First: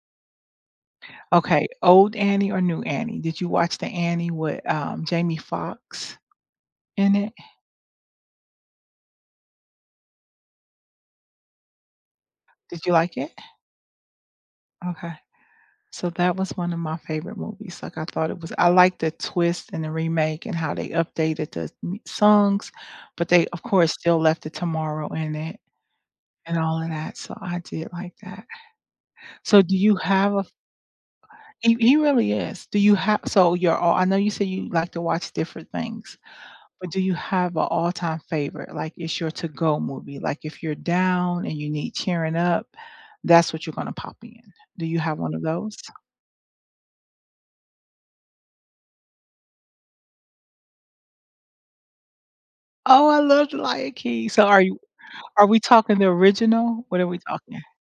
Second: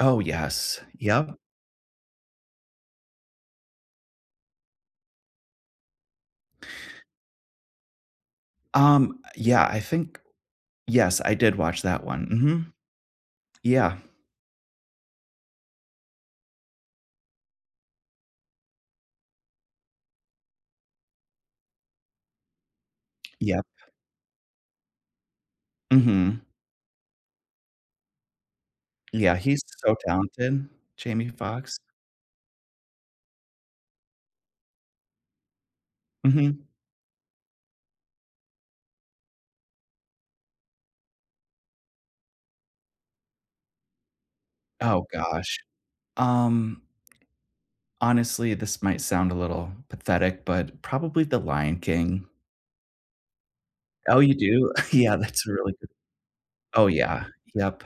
Oh, yes. Yep. Okay old Annie or new Annie did you watch the Annie with, um, Jamie Foxx in it? Um, yeah, I think yes, I did watch that one. Mhm. Did you like it? Yeah. Okay. So that was one of my favorite movies, like, I thought it was I like the twist and the remake and how they updated the m songs, but they, of Yep. course, still left the "Tomorrow" in it Mhm. and all of that so I did like that. Yeah, So he's do so you have a f talented, Jamie he Foxx. he really is, do you have so you're all I know you say you like to watch different things Mhm. but do you have a all-time favorite, like, it's your to-go movie, like, if you're down and you need cheering up that's what you're gonna pop in. Do you Oh, have one of gosh, those? um Honestly, this might sound a little pathetic, but probably the Lion King. Oh I love the Lion Oh, King you so are do? you Yeah, are that's we really g talking the original? Oh, What are we yeah. talking? Yep,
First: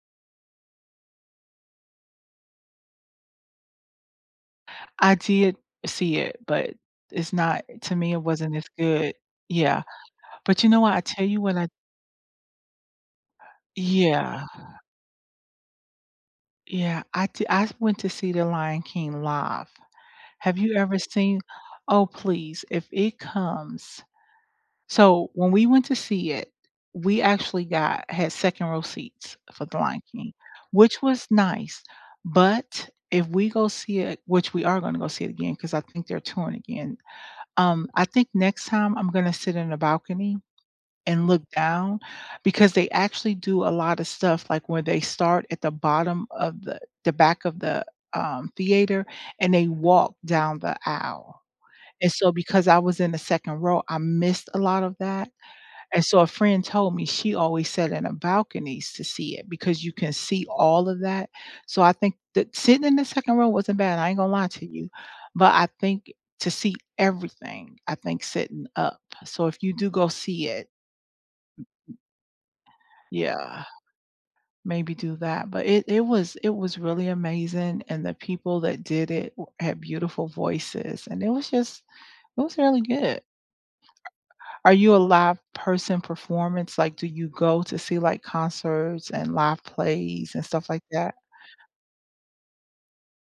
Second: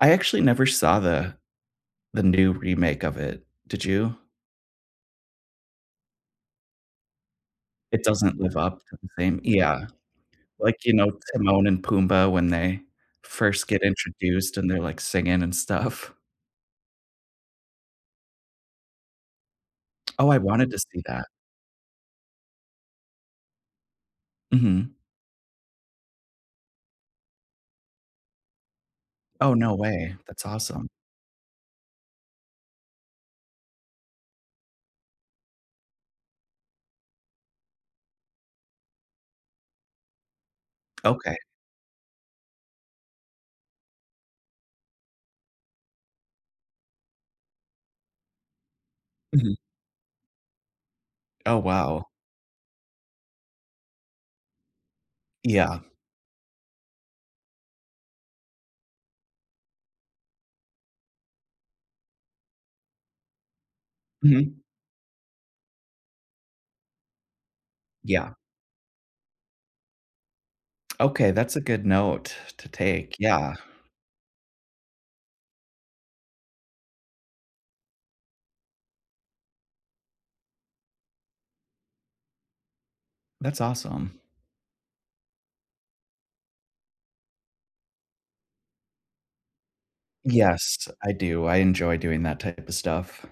I actually never saw the the new remake of it. Did you? I did see it but it's not to It me it doesn't live wasn't as up to the good. same Yeah, Yeah, but you know like, you what I know, tell you when Timon I and Pumbaa when they first get Yeah. introduced, and they're, like, singing and stuff. Yeah, I did I went to see the Lion King live. Oh, I Have wanted you to ever see that. seen? Oh please if it comes Mhm. So when we went to see it, we actually got had second row seats Oh, for no the Lion way. King That's awesome. which was nice but if we go see it, which we are gonna go see it again 'cause I think they're touring again, um, I think next time I'm gonna sit in the balcony and Okay. look down because they actually do a lot of stuff, like, where they start at the bottom of the the back of the, um, theater and Mhm. they walk down the aisle Oh, wow. and so because I was in the second row I missed a lot of that Yeah. and so a friend told me she always sat in a balcony to see it because you can see all of that so I think that sitting in the second row wasn't bad I ain't gonna lie Mhm. to you but I think to see everything I think Yeah. sitting up So if you do go see it Okay, that's a good note to take. Yeah. Yeah, maybe do that, but it it was it was really amazing, and the people that did it w had beautiful voices and it was just, it was really good. That's awesome. Are you a live person performance, like, do you go to see like concerts and live plays and stuff like Yes, I that? do. I enjoy doing that type of stuff.